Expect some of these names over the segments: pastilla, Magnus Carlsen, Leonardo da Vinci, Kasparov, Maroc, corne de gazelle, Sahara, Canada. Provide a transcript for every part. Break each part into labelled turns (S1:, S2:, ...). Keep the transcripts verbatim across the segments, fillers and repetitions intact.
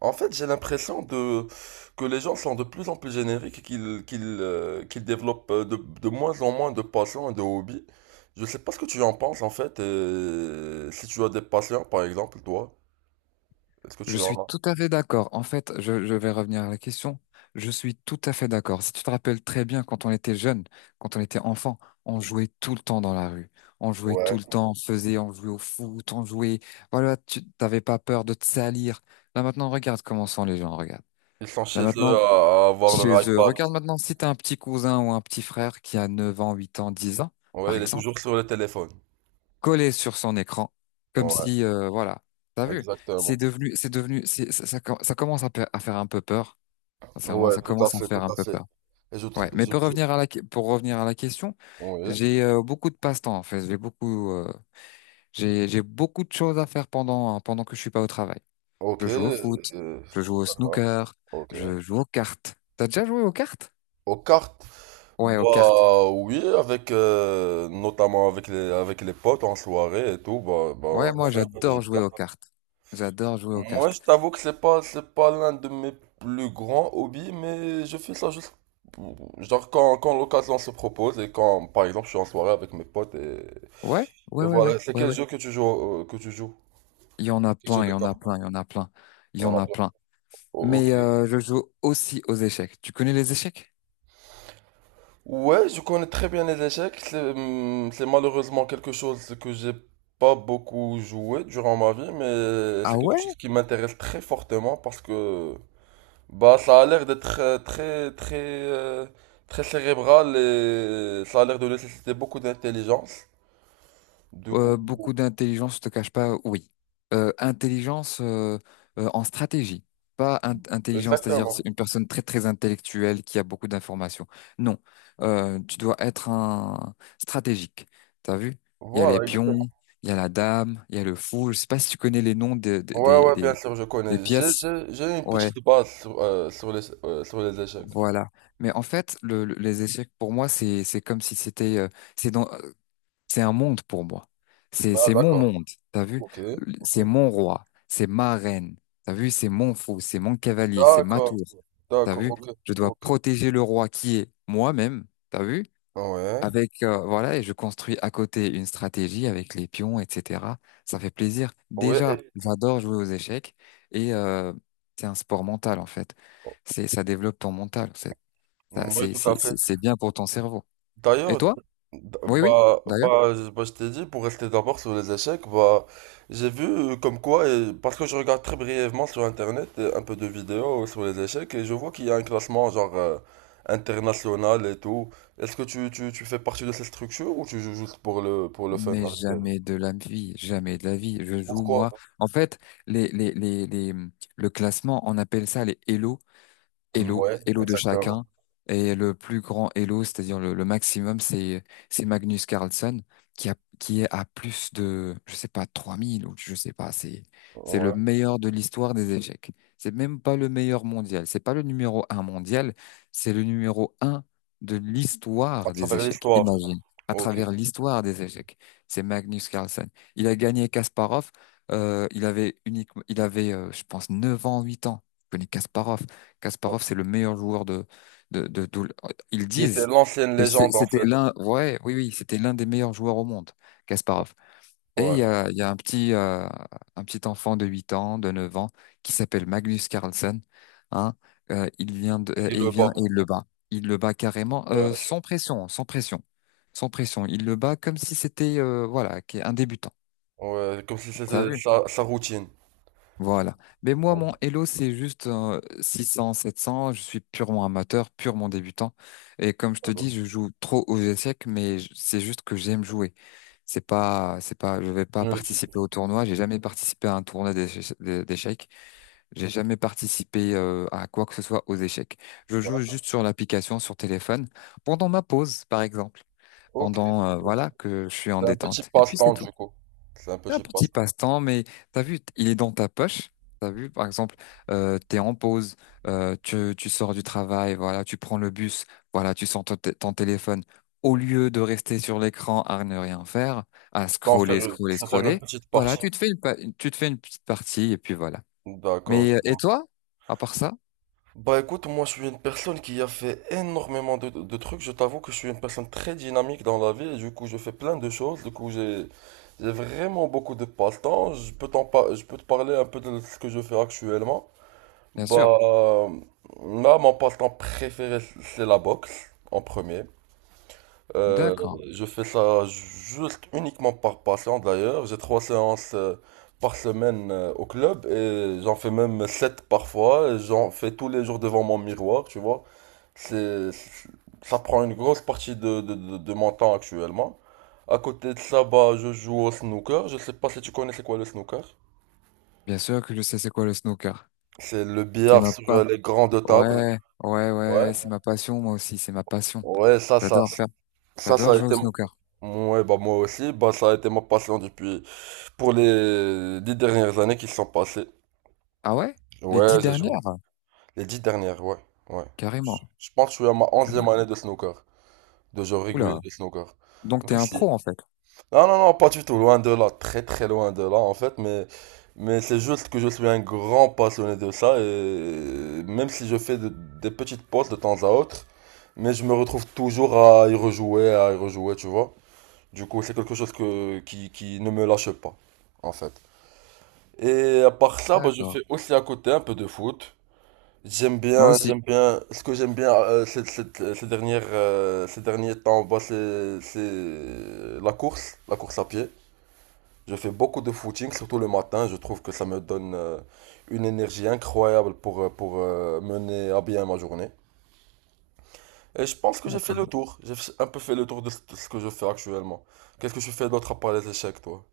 S1: En fait, j'ai l'impression de que les gens sont de plus en plus génériques et qu'ils qu'ils euh, qu'ils développent euh, de, de moins en moins de passions et de hobbies. Je sais pas ce que tu en penses en fait. Et si tu as des passions, par exemple, toi, est-ce que
S2: Je
S1: tu
S2: suis
S1: en as?
S2: tout à fait d'accord. En fait, je, je vais revenir à la question. Je suis tout à fait d'accord. Si tu te rappelles très bien, quand on était jeune, quand on était enfant, on jouait tout le temps dans la rue. On jouait tout
S1: Ouais.
S2: le temps, on faisait, on jouait au foot, on jouait. Voilà, tu t'avais pas peur de te salir. Là maintenant, regarde comment sont les gens, regarde.
S1: Ils sont
S2: Là
S1: chez eux
S2: maintenant,
S1: à, à avoir
S2: chez
S1: leur
S2: eux,
S1: iPad.
S2: regarde maintenant si t'as un petit cousin ou un petit frère qui a neuf ans, huit ans, dix ans,
S1: Ouais,
S2: par
S1: il est
S2: exemple
S1: toujours sur le téléphone.
S2: collé sur son écran, comme
S1: Ouais,
S2: si, euh, voilà, t'as vu, c'est
S1: exactement.
S2: devenu, c'est devenu, c'est- ça, ça, com- ça commence à, pa- à faire un peu peur. Sincèrement,
S1: Ouais,
S2: ça
S1: tout à
S2: commence à
S1: fait, tout
S2: faire un
S1: à
S2: peu
S1: fait.
S2: peur.
S1: Et je, tr-
S2: Ouais, mais
S1: je,
S2: pour
S1: je-
S2: revenir à la, que- pour revenir à la question,
S1: Oui.
S2: j'ai euh, beaucoup de passe-temps en fait. J'ai beaucoup, euh, j'ai, j'ai beaucoup de choses à faire pendant pendant que je suis pas au travail.
S1: Ok.
S2: Je joue au foot,
S1: Euh,
S2: je joue au
S1: ça va.
S2: snooker,
S1: Ok.
S2: je joue aux cartes. T'as déjà joué aux cartes?
S1: Aux cartes.
S2: Ouais, aux cartes.
S1: Bah oui, avec euh, notamment avec les avec les potes en soirée et tout, bah, bah
S2: Ouais,
S1: on
S2: moi
S1: fait un peu de jeux
S2: j'adore
S1: de
S2: jouer
S1: cartes.
S2: aux cartes. J'adore jouer aux
S1: Moi,
S2: cartes.
S1: je t'avoue que c'est pas c'est pas l'un de mes plus grands hobbies, mais je fais ça juste pour- genre quand quand l'occasion se propose et quand par exemple je suis en soirée avec mes potes et,
S2: Ouais,
S1: et
S2: ouais, ouais, ouais,
S1: voilà. C'est
S2: ouais,
S1: quel
S2: ouais.
S1: jeu que tu joues euh, que tu joues?
S2: Il y en a
S1: Quel jeu
S2: plein, il
S1: de
S2: y en a plein, il
S1: cartes?
S2: y en a plein, il
S1: Il
S2: y
S1: y en
S2: en
S1: a
S2: a
S1: plein.
S2: plein.
S1: Oh,
S2: Mais
S1: ok.
S2: euh, je joue aussi aux échecs. Tu connais les échecs?
S1: Ouais, je connais très bien les échecs. C'est hum, c'est malheureusement quelque chose que j'ai pas beaucoup joué durant ma vie, mais
S2: Ah
S1: c'est quelque
S2: ouais?
S1: chose qui m'intéresse très fortement parce que bah ça a l'air d'être euh, très très euh, très cérébral et ça a l'air de nécessiter beaucoup d'intelligence. Du coup,
S2: Euh, beaucoup d'intelligence, je te cache pas, oui. Euh, intelligence euh, euh, En stratégie, pas in- intelligence, c'est-à-dire c'est
S1: exactement.
S2: une personne très très intellectuelle qui a beaucoup d'informations. Non. Euh, tu dois être un stratégique. T'as vu? Il y a les
S1: Voilà,
S2: pions,
S1: exactement.
S2: il y a la dame, il y a le fou. Je sais pas si tu connais les noms de-
S1: Ouais,
S2: des
S1: ouais, bien
S2: des
S1: sûr, je
S2: des
S1: connais. J'ai
S2: pièces.
S1: j'ai j'ai une
S2: Ouais,
S1: petite base sur euh, sur les euh, sur les échecs.
S2: voilà. Mais en fait, le, le- les échecs pour moi, c'est c'est comme si c'était euh, c'est dans euh, c'est un monde pour moi. C'est
S1: Ah,
S2: c'est mon
S1: d'accord.
S2: monde. T'as vu?
S1: Ok, ok.
S2: C'est mon roi. C'est ma reine. T'as vu? C'est mon fou. C'est mon cavalier. C'est ma
S1: D'accord,
S2: tour. T'as
S1: d'accord,
S2: vu?
S1: ok,
S2: Je dois
S1: ok.
S2: protéger le roi qui est moi-même. T'as vu?
S1: Ouais,
S2: Avec euh, voilà et je construis à côté une stratégie avec les pions, et cetera. Ça fait plaisir.
S1: ouais,
S2: Déjà,
S1: et-
S2: j'adore jouer aux échecs et euh, c'est un sport mental en fait. C'est Ça développe ton mental. Ça,
S1: ouais,
S2: C'est
S1: tout à
S2: c'est-
S1: fait.
S2: c'est- c'est bien pour ton cerveau. Et
S1: D'ailleurs,
S2: toi?
S1: d-
S2: Oui, oui,
S1: bah,
S2: d'ailleurs.
S1: bah, je bah, je t'ai dit, pour rester d'abord sur les échecs, bah, j'ai vu euh, comme quoi, et- parce que je regarde très brièvement sur Internet euh, un peu de vidéos sur les échecs, et je vois qu'il y a un classement genre euh, international et tout. Est-ce que tu, tu, tu fais partie de cette structure ou tu joues juste pour le, pour le fun?
S2: Mais
S1: Avec elle.
S2: jamais de la vie, jamais de la vie. Je joue,
S1: Pourquoi?
S2: moi. En fait, les, les, les, les, le classement, on appelle ça les Elo. Elo,
S1: Ouais,
S2: Elo de
S1: exactement.
S2: chacun. Et le plus grand Elo, c'est-à-dire le, le maximum, c'est c'est Magnus Carlsen qui a qui est à plus de je sais pas trois mille ou je sais pas. C'est c'est le
S1: Ouais,
S2: meilleur de l'histoire des échecs. C'est même pas le meilleur mondial, c'est pas le numéro un mondial, c'est le numéro un de
S1: à
S2: l'histoire des
S1: travers
S2: échecs.
S1: l'histoire.
S2: Imagine, à
S1: Ok.
S2: travers l'histoire des échecs, c'est Magnus Carlsen. Il a gagné Kasparov, euh, il avait uniquement il avait euh, je pense neuf ans, huit ans. Je connais Kasparov. Kasparov, c'est le meilleur joueur de, de, de, tout le- Ils
S1: Qui était
S2: disent
S1: l'ancienne
S2: que c'est-
S1: légende en
S2: c'était
S1: fait.
S2: l'un, ouais, oui, oui, c'était l'un des meilleurs joueurs au monde, Kasparov. Et il
S1: Ouais.
S2: y a, il y a un petit, euh, un petit enfant de huit ans, de neuf ans, qui s'appelle Magnus Carlsen, hein, euh, il vient de,
S1: Et
S2: euh,
S1: qui
S2: et il
S1: le
S2: vient
S1: bat.
S2: et il le bat. Il le bat carrément,
S1: Ouais,
S2: euh,
S1: je-
S2: sans pression, sans pression, sans pression. Il le bat comme si c'était, euh, voilà, qu'est- un débutant.
S1: ouais, comme si
S2: T'as
S1: c'était
S2: vu?
S1: sa, sa routine.
S2: Voilà. Mais moi,
S1: Ouais,
S2: mon Elo, c'est juste euh, six cents, sept cents. Je suis purement amateur, purement débutant. Et comme je te dis, je joue trop aux échecs, mais j- c'est juste que j'aime jouer. C'est pas, c'est pas, je vais pas
S1: une routine.
S2: participer au tournoi. J'ai jamais participé à un tournoi d'éche- d'é- d'échecs. J'ai jamais participé euh, à quoi que ce soit aux échecs. Je joue juste sur l'application, sur téléphone, pendant ma pause, par exemple.
S1: Ok,
S2: Pendant, euh,
S1: ok.
S2: voilà, que je suis en
S1: C'est un petit
S2: détente. Et puis c'est
S1: passe-temps
S2: tout.
S1: du coup. C'est un
S2: Un
S1: petit
S2: petit
S1: passe-temps.
S2: passe-temps, mais t'as vu, il est dans ta poche. T'as vu, par exemple, euh, t'es en pause, euh, tu, tu sors du travail, voilà, tu prends le bus, voilà, tu sors ton, t- ton téléphone. Au lieu de rester sur l'écran à ne rien faire, à
S1: T'en faire
S2: scroller,
S1: une-
S2: scroller,
S1: se faire une
S2: scroller,
S1: petite
S2: voilà,
S1: partie.
S2: tu te fais une, pa- tu te fais une petite partie et puis voilà.
S1: D'accord.
S2: Mais euh, et toi, à part ça?
S1: Bah écoute, moi je suis une personne qui a fait énormément de, de trucs. Je t'avoue que je suis une personne très dynamique dans la vie et du coup je fais plein de choses. Du coup j'ai j'ai vraiment beaucoup de passe-temps. Je peux t'en par- je peux te parler un peu de ce que je fais actuellement.
S2: Bien sûr.
S1: Bah, là, mon passe-temps préféré, c'est la boxe, en premier. Euh,
S2: D'accord.
S1: je fais ça juste uniquement par passion, d'ailleurs. J'ai trois séances euh, par semaine euh, au club et j'en fais même sept parfois. Et j'en fais tous les jours devant mon miroir, tu vois. C'est, c'est- ça prend une grosse partie de, de, de, de mon temps actuellement. À côté de ça, bah, je joue au snooker. Je sais pas si tu connais c'est quoi le snooker.
S2: Bien sûr que je sais c'est quoi le snooker.
S1: C'est le
S2: C'est
S1: billard
S2: ma
S1: sur euh,
S2: passion.
S1: les grandes tables.
S2: Ouais, ouais, ouais, ouais,
S1: Ouais.
S2: c'est ma passion, moi aussi, c'est ma passion.
S1: Ouais, ça, ça,
S2: J'adore faire.
S1: ça, ça
S2: J'adore
S1: a
S2: jouer au
S1: été, m-
S2: snooker.
S1: ouais, bah, moi aussi, bah, ça a été ma passion depuis, pour les dix dernières années qui se sont passées.
S2: Ah ouais? Les dix
S1: Ouais, j'ai
S2: dernières?
S1: joué. Les dix dernières, ouais, ouais. Je
S2: Carrément.
S1: je pense que je suis à ma onzième
S2: Carrément.
S1: année de snooker, de jeu régulier
S2: Oula.
S1: de snooker.
S2: Donc t'es
S1: Même
S2: un
S1: si-
S2: pro en fait.
S1: Non, non, non, pas du tout, loin de là, très très loin de là, en fait, mais, mais c'est juste que je suis un grand passionné de ça, et même si je fais de- des petites pauses de temps à autre, mais je me retrouve toujours à y rejouer, à y rejouer, tu vois. Du coup, c'est quelque chose que, qui, qui ne me lâche pas, en fait. Et à part ça, bah, je
S2: D'accord.
S1: fais aussi à côté un peu de foot. J'aime
S2: Moi
S1: bien,
S2: aussi.
S1: j'aime bien, ce que j'aime bien euh, ces, ces- ces dernières, euh, ces derniers temps, bah, c'est, c'est la course, la course à pied. Je fais beaucoup de footing, surtout le matin. Je trouve que ça me donne euh, une énergie incroyable pour, euh, pour euh, mener à bien ma journée. Et je pense que j'ai fait
S2: D'accord.
S1: le tour. J'ai un peu fait le tour de ce de ce que je fais actuellement. Qu'est-ce que je fais d'autre à part les échecs, toi?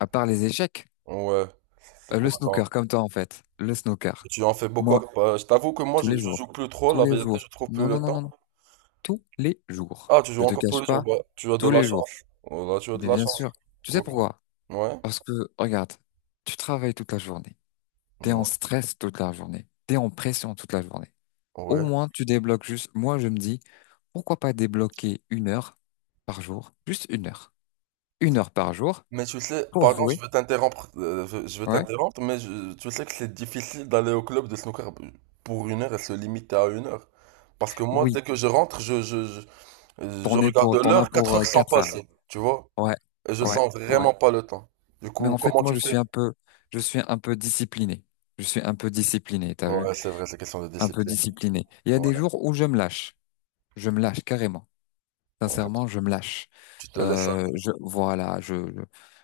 S2: À part les échecs.
S1: Ouais. C'est
S2: Euh, le
S1: quoi,
S2: snooker,
S1: attends.
S2: comme toi en fait. Le snooker.
S1: Tu en fais beaucoup.
S2: Moi,
S1: Bah, je t'avoue que moi,
S2: tous
S1: je,
S2: les
S1: je
S2: jours.
S1: joue plus trop.
S2: Tous
S1: La
S2: les
S1: vérité,
S2: jours.
S1: je trouve plus
S2: Non,
S1: le
S2: non, non,
S1: temps.
S2: non, non. Tous les jours.
S1: Ah, tu
S2: Je
S1: joues
S2: te
S1: encore tous
S2: cache
S1: les jours.
S2: pas,
S1: Bah, tu as de
S2: tous
S1: la
S2: les jours.
S1: chance. Oh là, tu as de
S2: Mais
S1: la
S2: bien
S1: chance.
S2: sûr. Tu sais
S1: Ok.
S2: pourquoi?
S1: Ouais.
S2: Parce que, regarde, tu travailles toute la journée. T'es en
S1: Ouais.
S2: stress toute la journée. T'es en pression toute la journée. Au
S1: Ouais.
S2: moins, tu débloques juste. Moi, je me dis, pourquoi pas débloquer une heure par jour? Juste une heure. Une heure par jour
S1: Mais tu sais,
S2: pour
S1: pardon, je
S2: jouer.
S1: veux t'interrompre. euh, je je veux
S2: Ouais.
S1: t'interrompre, mais je- tu sais que c'est difficile d'aller au club de snooker pour une heure et se limiter à une heure. Parce que moi,
S2: Oui.
S1: dès que je rentre, je, je, je, je
S2: T'en es
S1: regarde
S2: pour, t'en as
S1: l'heure, quatre
S2: pour euh,
S1: heures sans
S2: quatre heures.
S1: passer. Tu vois?
S2: Ouais.
S1: Et je
S2: Ouais.
S1: sens
S2: Ouais.
S1: vraiment pas le temps. Du
S2: Mais
S1: coup,
S2: en fait,
S1: comment
S2: moi,
S1: tu
S2: je suis
S1: fais?
S2: un peu, je suis un peu discipliné. Je suis un peu discipliné, t'as vu?
S1: Ouais, c'est vrai, c'est question de
S2: Un peu
S1: discipline.
S2: discipliné. Il y a des
S1: Ouais,
S2: jours où je me lâche. Je me lâche carrément. Sincèrement,
S1: ouais.
S2: je me lâche.
S1: Tu te laisses
S2: Euh,
S1: aller.
S2: je, voilà, je,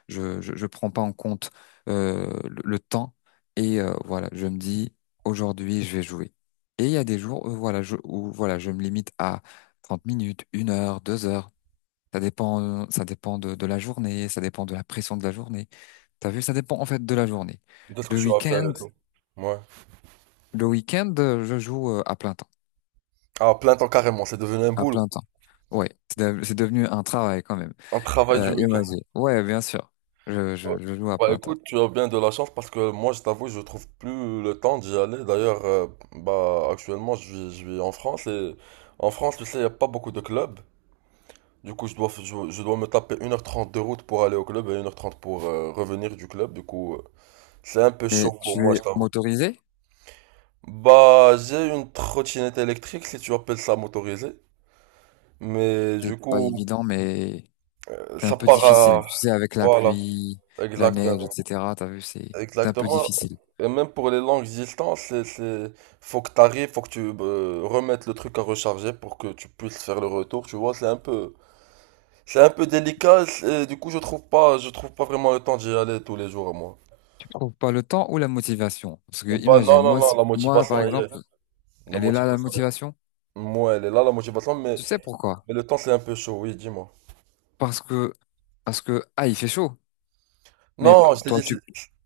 S2: je, je, je je prends pas en compte euh, le, le temps et euh, voilà, je me dis aujourd'hui, je vais jouer. Et il y a des jours où voilà, je, où voilà, je me limite à trente minutes, une heure, deux heures. Ça dépend, ça dépend de, de la journée, ça dépend de la pression de la journée. T'as vu, ça dépend en fait de la journée.
S1: De ce que
S2: Le
S1: tu vas faire
S2: week-end,
S1: et tout. Ouais.
S2: le week-end, euh, je joue euh, à plein temps,
S1: Ah plein temps, carrément, c'est devenu un
S2: à
S1: boulot.
S2: plein temps. Ouais, c'est de- c'est devenu un travail quand même.
S1: Un travail du
S2: Euh,
S1: week-end.
S2: imagine. Ouais, bien sûr. Je,
S1: Ouais.
S2: je, je joue à
S1: Bah
S2: plein temps.
S1: écoute, tu as bien de la chance parce que moi, je t'avoue, je trouve plus le temps d'y aller. D'ailleurs, euh, bah actuellement, je vis, je vis en France et en France, tu sais, il n'y a pas beaucoup de clubs. Du coup, je dois, f- je, je dois me taper une heure trente de route pour aller au club et une heure trente pour euh, revenir du club. Du coup, euh, c'est un peu
S2: Mais
S1: chaud pour
S2: tu
S1: moi, je
S2: es
S1: t'avoue.
S2: motorisé?
S1: Bah, j'ai une trottinette électrique, si tu appelles ça motorisée. Mais
S2: C'est
S1: du
S2: pas
S1: coup,
S2: évident, mais c'est un
S1: ça
S2: peu
S1: part
S2: difficile.
S1: à...
S2: Tu sais, avec la
S1: Voilà,
S2: pluie, la
S1: exactement.
S2: neige, et cetera. T'as vu, c'est c'est un peu
S1: Exactement.
S2: difficile.
S1: Et même pour les longues distances, c'est, c'est... Faut que t'arrives, faut que tu euh, remettes le truc à recharger pour que tu puisses faire le retour, tu vois, c'est un peu... C'est un peu délicat, et du coup, je trouve pas, je trouve pas vraiment le temps d'y aller tous les jours, moi.
S2: Tu trouves pas le temps ou la motivation? Parce que
S1: Pas, non,
S2: imagine,
S1: non,
S2: moi,
S1: non,
S2: si-
S1: la
S2: moi par
S1: motivation, elle y est
S2: exemple,
S1: là. La
S2: elle est là la
S1: motivation, elle
S2: motivation.
S1: est- là. Moi, elle est là, la motivation, mais,
S2: Tu sais pourquoi?
S1: mais le temps, c'est un peu chaud, oui, dis-moi.
S2: Parce que parce que ah, il fait chaud. Mais
S1: Non,
S2: pa-
S1: je t'ai
S2: toi,
S1: dit, c'est
S2: tu...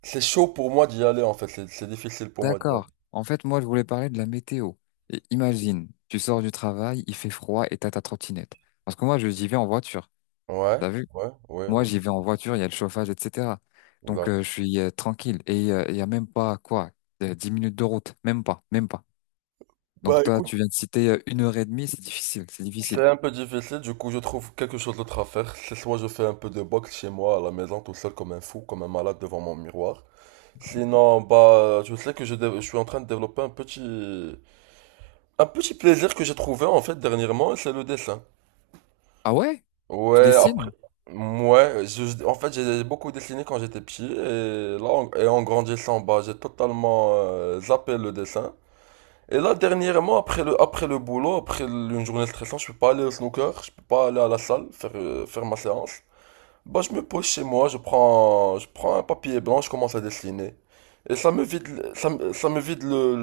S1: c'est chaud pour moi d'y aller, en fait, c'est c'est difficile pour moi d'y aller.
S2: D'accord. En fait, moi, je voulais parler de la météo. Et imagine, tu sors du travail, il fait froid et t'as ta trottinette. Parce que moi, je j'y vais en voiture.
S1: Ouais,
S2: T'as vu?
S1: ouais, ouais,
S2: Moi,
S1: ouais.
S2: j'y vais en voiture, il y a le chauffage, et cetera. Donc, euh,
S1: D'accord.
S2: je suis euh, tranquille. Et euh, il y a même pas, quoi, euh, dix minutes de route. Même pas, même pas.
S1: Bah
S2: Donc, toi,
S1: écoute,
S2: tu viens de citer euh, une heure et demie, c'est difficile, c'est difficile.
S1: c'est un peu difficile, du coup je trouve quelque chose d'autre à faire. C'est soit je fais un peu de boxe chez moi à la maison tout seul comme un fou, comme un malade devant mon miroir. Sinon, bah je sais que je, dé- je suis en train de développer un petit un petit plaisir que j'ai trouvé en fait dernièrement, c'est le dessin.
S2: Ah ouais? Tu
S1: Ouais, après,
S2: dessines?
S1: ouais, je- en fait j'ai beaucoup dessiné quand j'étais petit et là en, et en grandissant, bah j'ai totalement euh, zappé le dessin. Et là, dernièrement, après le, après le boulot, après une journée de stressante, je peux pas aller au snooker, je peux pas aller à la salle faire, euh, faire ma séance. Bah, je me pose chez moi, je prends, je prends un papier blanc, je commence à dessiner. Et ça me vide, le- ça, me- ça me vide le,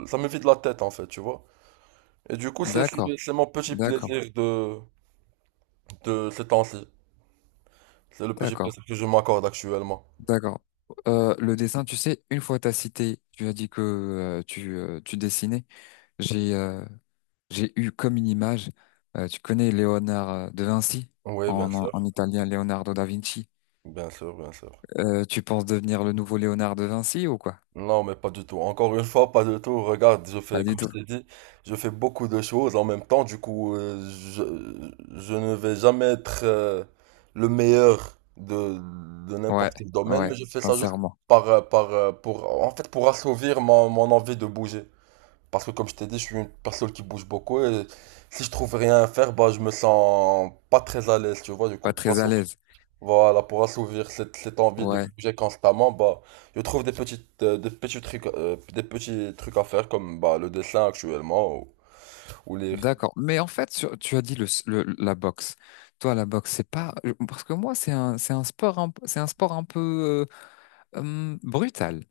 S1: le- ça me vide la tête, en fait, tu vois. Et du coup, c'est, c'est
S2: D'accord,
S1: c'est mon petit
S2: d'accord,
S1: plaisir de, de ces temps-ci. C'est le petit
S2: d'accord.
S1: plaisir que je m'accorde actuellement.
S2: D'accord. Euh, le dessin, tu sais, une fois t'as cité, tu as dit que euh, tu, euh, tu dessinais. J'ai euh, j'ai eu comme une image. Euh, tu connais Léonard euh, de Vinci,
S1: Oui, bien
S2: en, en, en
S1: sûr,
S2: italien, Leonardo da Vinci.
S1: bien sûr, bien sûr.
S2: Euh, tu penses devenir le nouveau Léonard de Vinci ou quoi?
S1: Non, mais pas du tout. Encore une fois, pas du tout. Regarde, je fais,
S2: Pas du
S1: comme je
S2: tout.
S1: t'ai dit, je fais beaucoup de choses en même temps. Du coup, euh, je, je ne vais jamais être euh, le meilleur de, de n'importe
S2: Ouais,
S1: quel domaine,
S2: ouais,
S1: mais je fais ça juste
S2: sincèrement,
S1: par, euh, par, euh, pour, en fait, pour assouvir mon, mon envie de bouger. Parce que, comme je t'ai dit, je suis une personne qui bouge beaucoup et si je trouve rien à faire, bah, je me sens pas très à l'aise, tu vois. Du coup,
S2: pas
S1: pour
S2: très à
S1: assouvir
S2: l'aise.
S1: voilà, pour assouvir cette, cette envie de
S2: Ouais,
S1: bouger constamment, bah, je trouve des petites, euh, des petits trucs, euh, des petits trucs à faire comme bah, le dessin actuellement ou, ou lire.
S2: d'accord. Mais en fait, sur- tu as dit le, s- le- la boxe. Toi, la boxe, c'est pas euh, parce que moi, c'est un c'est un sport un- c'est un sport un peu euh, hum, brutal.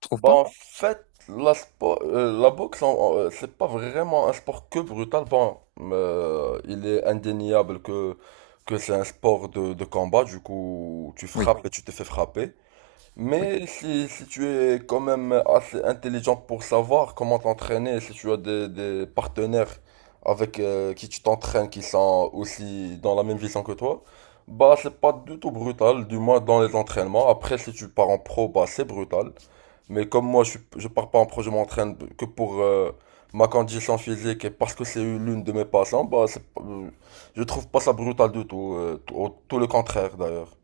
S2: Tu trouves
S1: Bah, en
S2: pas?
S1: fait, la, spo- euh, la boxe, en- euh, c'est pas vraiment un sport que brutal. Bon, euh, il est indéniable que, que c'est un sport de, de combat, du coup, tu
S2: Oui,
S1: frappes et tu te fais frapper.
S2: oui,
S1: Mais si, si tu es quand même assez intelligent pour savoir comment t'entraîner, si tu as des, des partenaires avec euh, qui tu t'entraînes qui sont aussi dans la même vision que toi, bah c'est pas du tout brutal, du moins dans les entraînements. Après, si tu pars en pro, bah c'est brutal. Mais comme moi, je, suis- je pars pas en pro, je m'entraîne que pour euh, ma condition physique et parce que c'est l'une de mes passions, bah c'est, pas- euh, je trouve pas ça brutal du tout, euh, tout, au- tout le contraire d'ailleurs.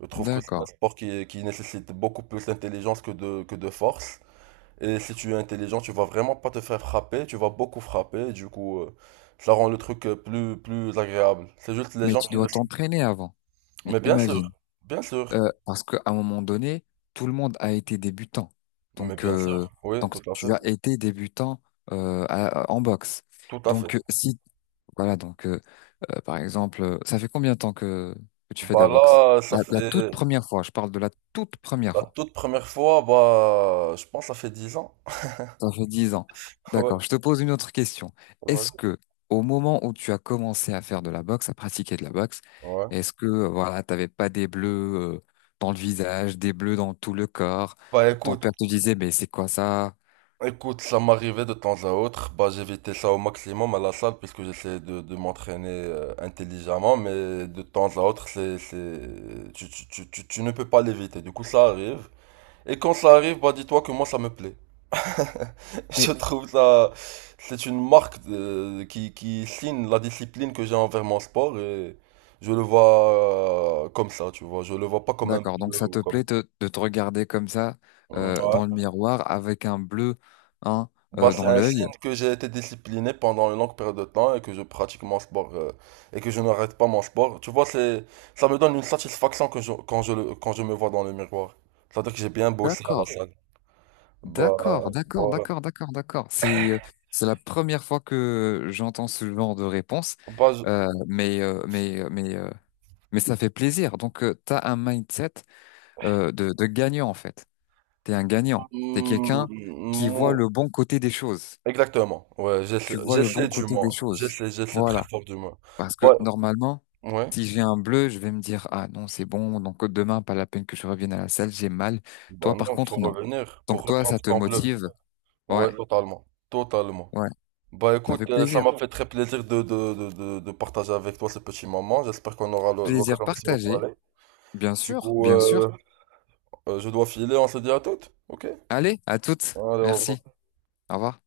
S1: Je trouve que c'est un
S2: d'accord.
S1: sport qui, qui nécessite beaucoup plus d'intelligence que de, que de force. Et si tu es intelligent, tu vas vraiment pas te faire frapper, tu vas beaucoup frapper, du coup, euh, ça rend le truc euh, plus, plus agréable. C'est juste les
S2: Mais
S1: gens
S2: tu
S1: qui ne...
S2: dois t'entraîner avant. Mais
S1: Mais bien sûr,
S2: imagine,
S1: bien sûr,
S2: euh, parce qu'à un moment donné, tout le monde a été débutant.
S1: mais
S2: Donc,
S1: bien sûr,
S2: euh,
S1: oui,
S2: donc
S1: tout à
S2: tu
S1: fait,
S2: as été débutant euh, à- à- en boxe.
S1: tout à fait.
S2: Donc, euh, si, voilà, donc, euh, euh, par exemple, euh, ça fait combien de temps que, que tu fais de
S1: Bah
S2: la boxe?
S1: là, ça
S2: La, la toute
S1: fait
S2: première fois, je parle de la toute première
S1: la
S2: fois.
S1: toute première fois, bah, je pense que ça fait dix ans.
S2: Ça fait dix ans.
S1: Ouais,
S2: D'accord. Je te pose une autre question. Est-ce
S1: voilà.
S2: que, au moment où tu as commencé à faire de la boxe, à pratiquer de la boxe,
S1: Ouais.
S2: est-ce que, euh, voilà, t'avais pas des bleus, euh, dans le visage, des bleus dans tout le corps?
S1: Bah
S2: Ton
S1: écoute,
S2: père te disait, mais c'est quoi ça?
S1: Écoute, ça m'arrivait de temps à autre. Bah, j'évitais ça au maximum à la salle puisque j'essayais de, de m'entraîner euh, intelligemment, mais de temps à autre, c'est, c'est... Tu, tu, tu, tu, tu ne peux pas l'éviter. Du coup, ça arrive. Et quand ça arrive, bah, dis-toi que moi, ça me plaît. Je
S2: Mais,
S1: trouve ça, c'est une marque de- qui, qui signe la discipline que j'ai envers mon sport et je le vois euh, comme ça, tu vois. Je le vois pas comme un peu
S2: d'accord. Donc, ça
S1: ou
S2: te
S1: comme.
S2: plaît te- de te regarder comme ça,
S1: Ouais.
S2: euh, dans le miroir avec un bleu, hein,
S1: Bah,
S2: euh,
S1: c'est
S2: dans
S1: un
S2: l'œil?
S1: signe que j'ai été discipliné pendant une longue période de temps et que je pratique mon sport euh, et que je n'arrête pas mon sport. Tu vois, c'est, ça me donne une satisfaction que je- quand je, le- quand je me vois dans le miroir. C'est-à-dire que j'ai bien bossé à la
S2: D'accord.
S1: salle. Bah,
S2: D'accord, d'accord,
S1: voilà.
S2: d'accord, d'accord, d'accord. C'est euh, c'est la première fois que j'entends ce genre de réponse.
S1: Bah, je-
S2: Euh, mais euh, mais euh, mais euh, mais ça fait plaisir. Donc euh, t'as un mindset euh, de de gagnant en fait. T'es un gagnant. T'es quelqu'un qui voit
S1: Hmm,
S2: le bon côté des choses.
S1: exactement. Ouais, j'essaie,
S2: Tu vois le
S1: j'essaie
S2: bon
S1: du
S2: côté des
S1: moins.
S2: choses.
S1: J'essaie, j'essaie très
S2: Voilà.
S1: fort du moins.
S2: Parce que
S1: Bah,
S2: normalement,
S1: ouais.
S2: si j'ai un bleu, je vais me dire ah non c'est bon. Donc demain pas la peine que je revienne à la salle, j'ai mal.
S1: Bah
S2: Toi par
S1: non,
S2: contre
S1: faut
S2: non.
S1: revenir pour
S2: Donc toi
S1: reprendre
S2: ça te
S1: ton bleu.
S2: motive.
S1: Ouais,
S2: Ouais.
S1: totalement. Totalement.
S2: Ouais.
S1: Bah
S2: Ça fait
S1: écoute, euh, ça m'a
S2: plaisir.
S1: fait très plaisir de, de, de, de, de partager avec toi ces petits moments. J'espère qu'on aura le-
S2: Plaisir
S1: l'occasion de se
S2: partagé.
S1: reparler.
S2: Bien
S1: Du
S2: sûr,
S1: coup,
S2: bien
S1: euh,
S2: sûr.
S1: euh, je dois filer, on se dit à toutes. Ok? Allez,
S2: Allez, à toutes.
S1: au revoir.
S2: Merci. Au revoir.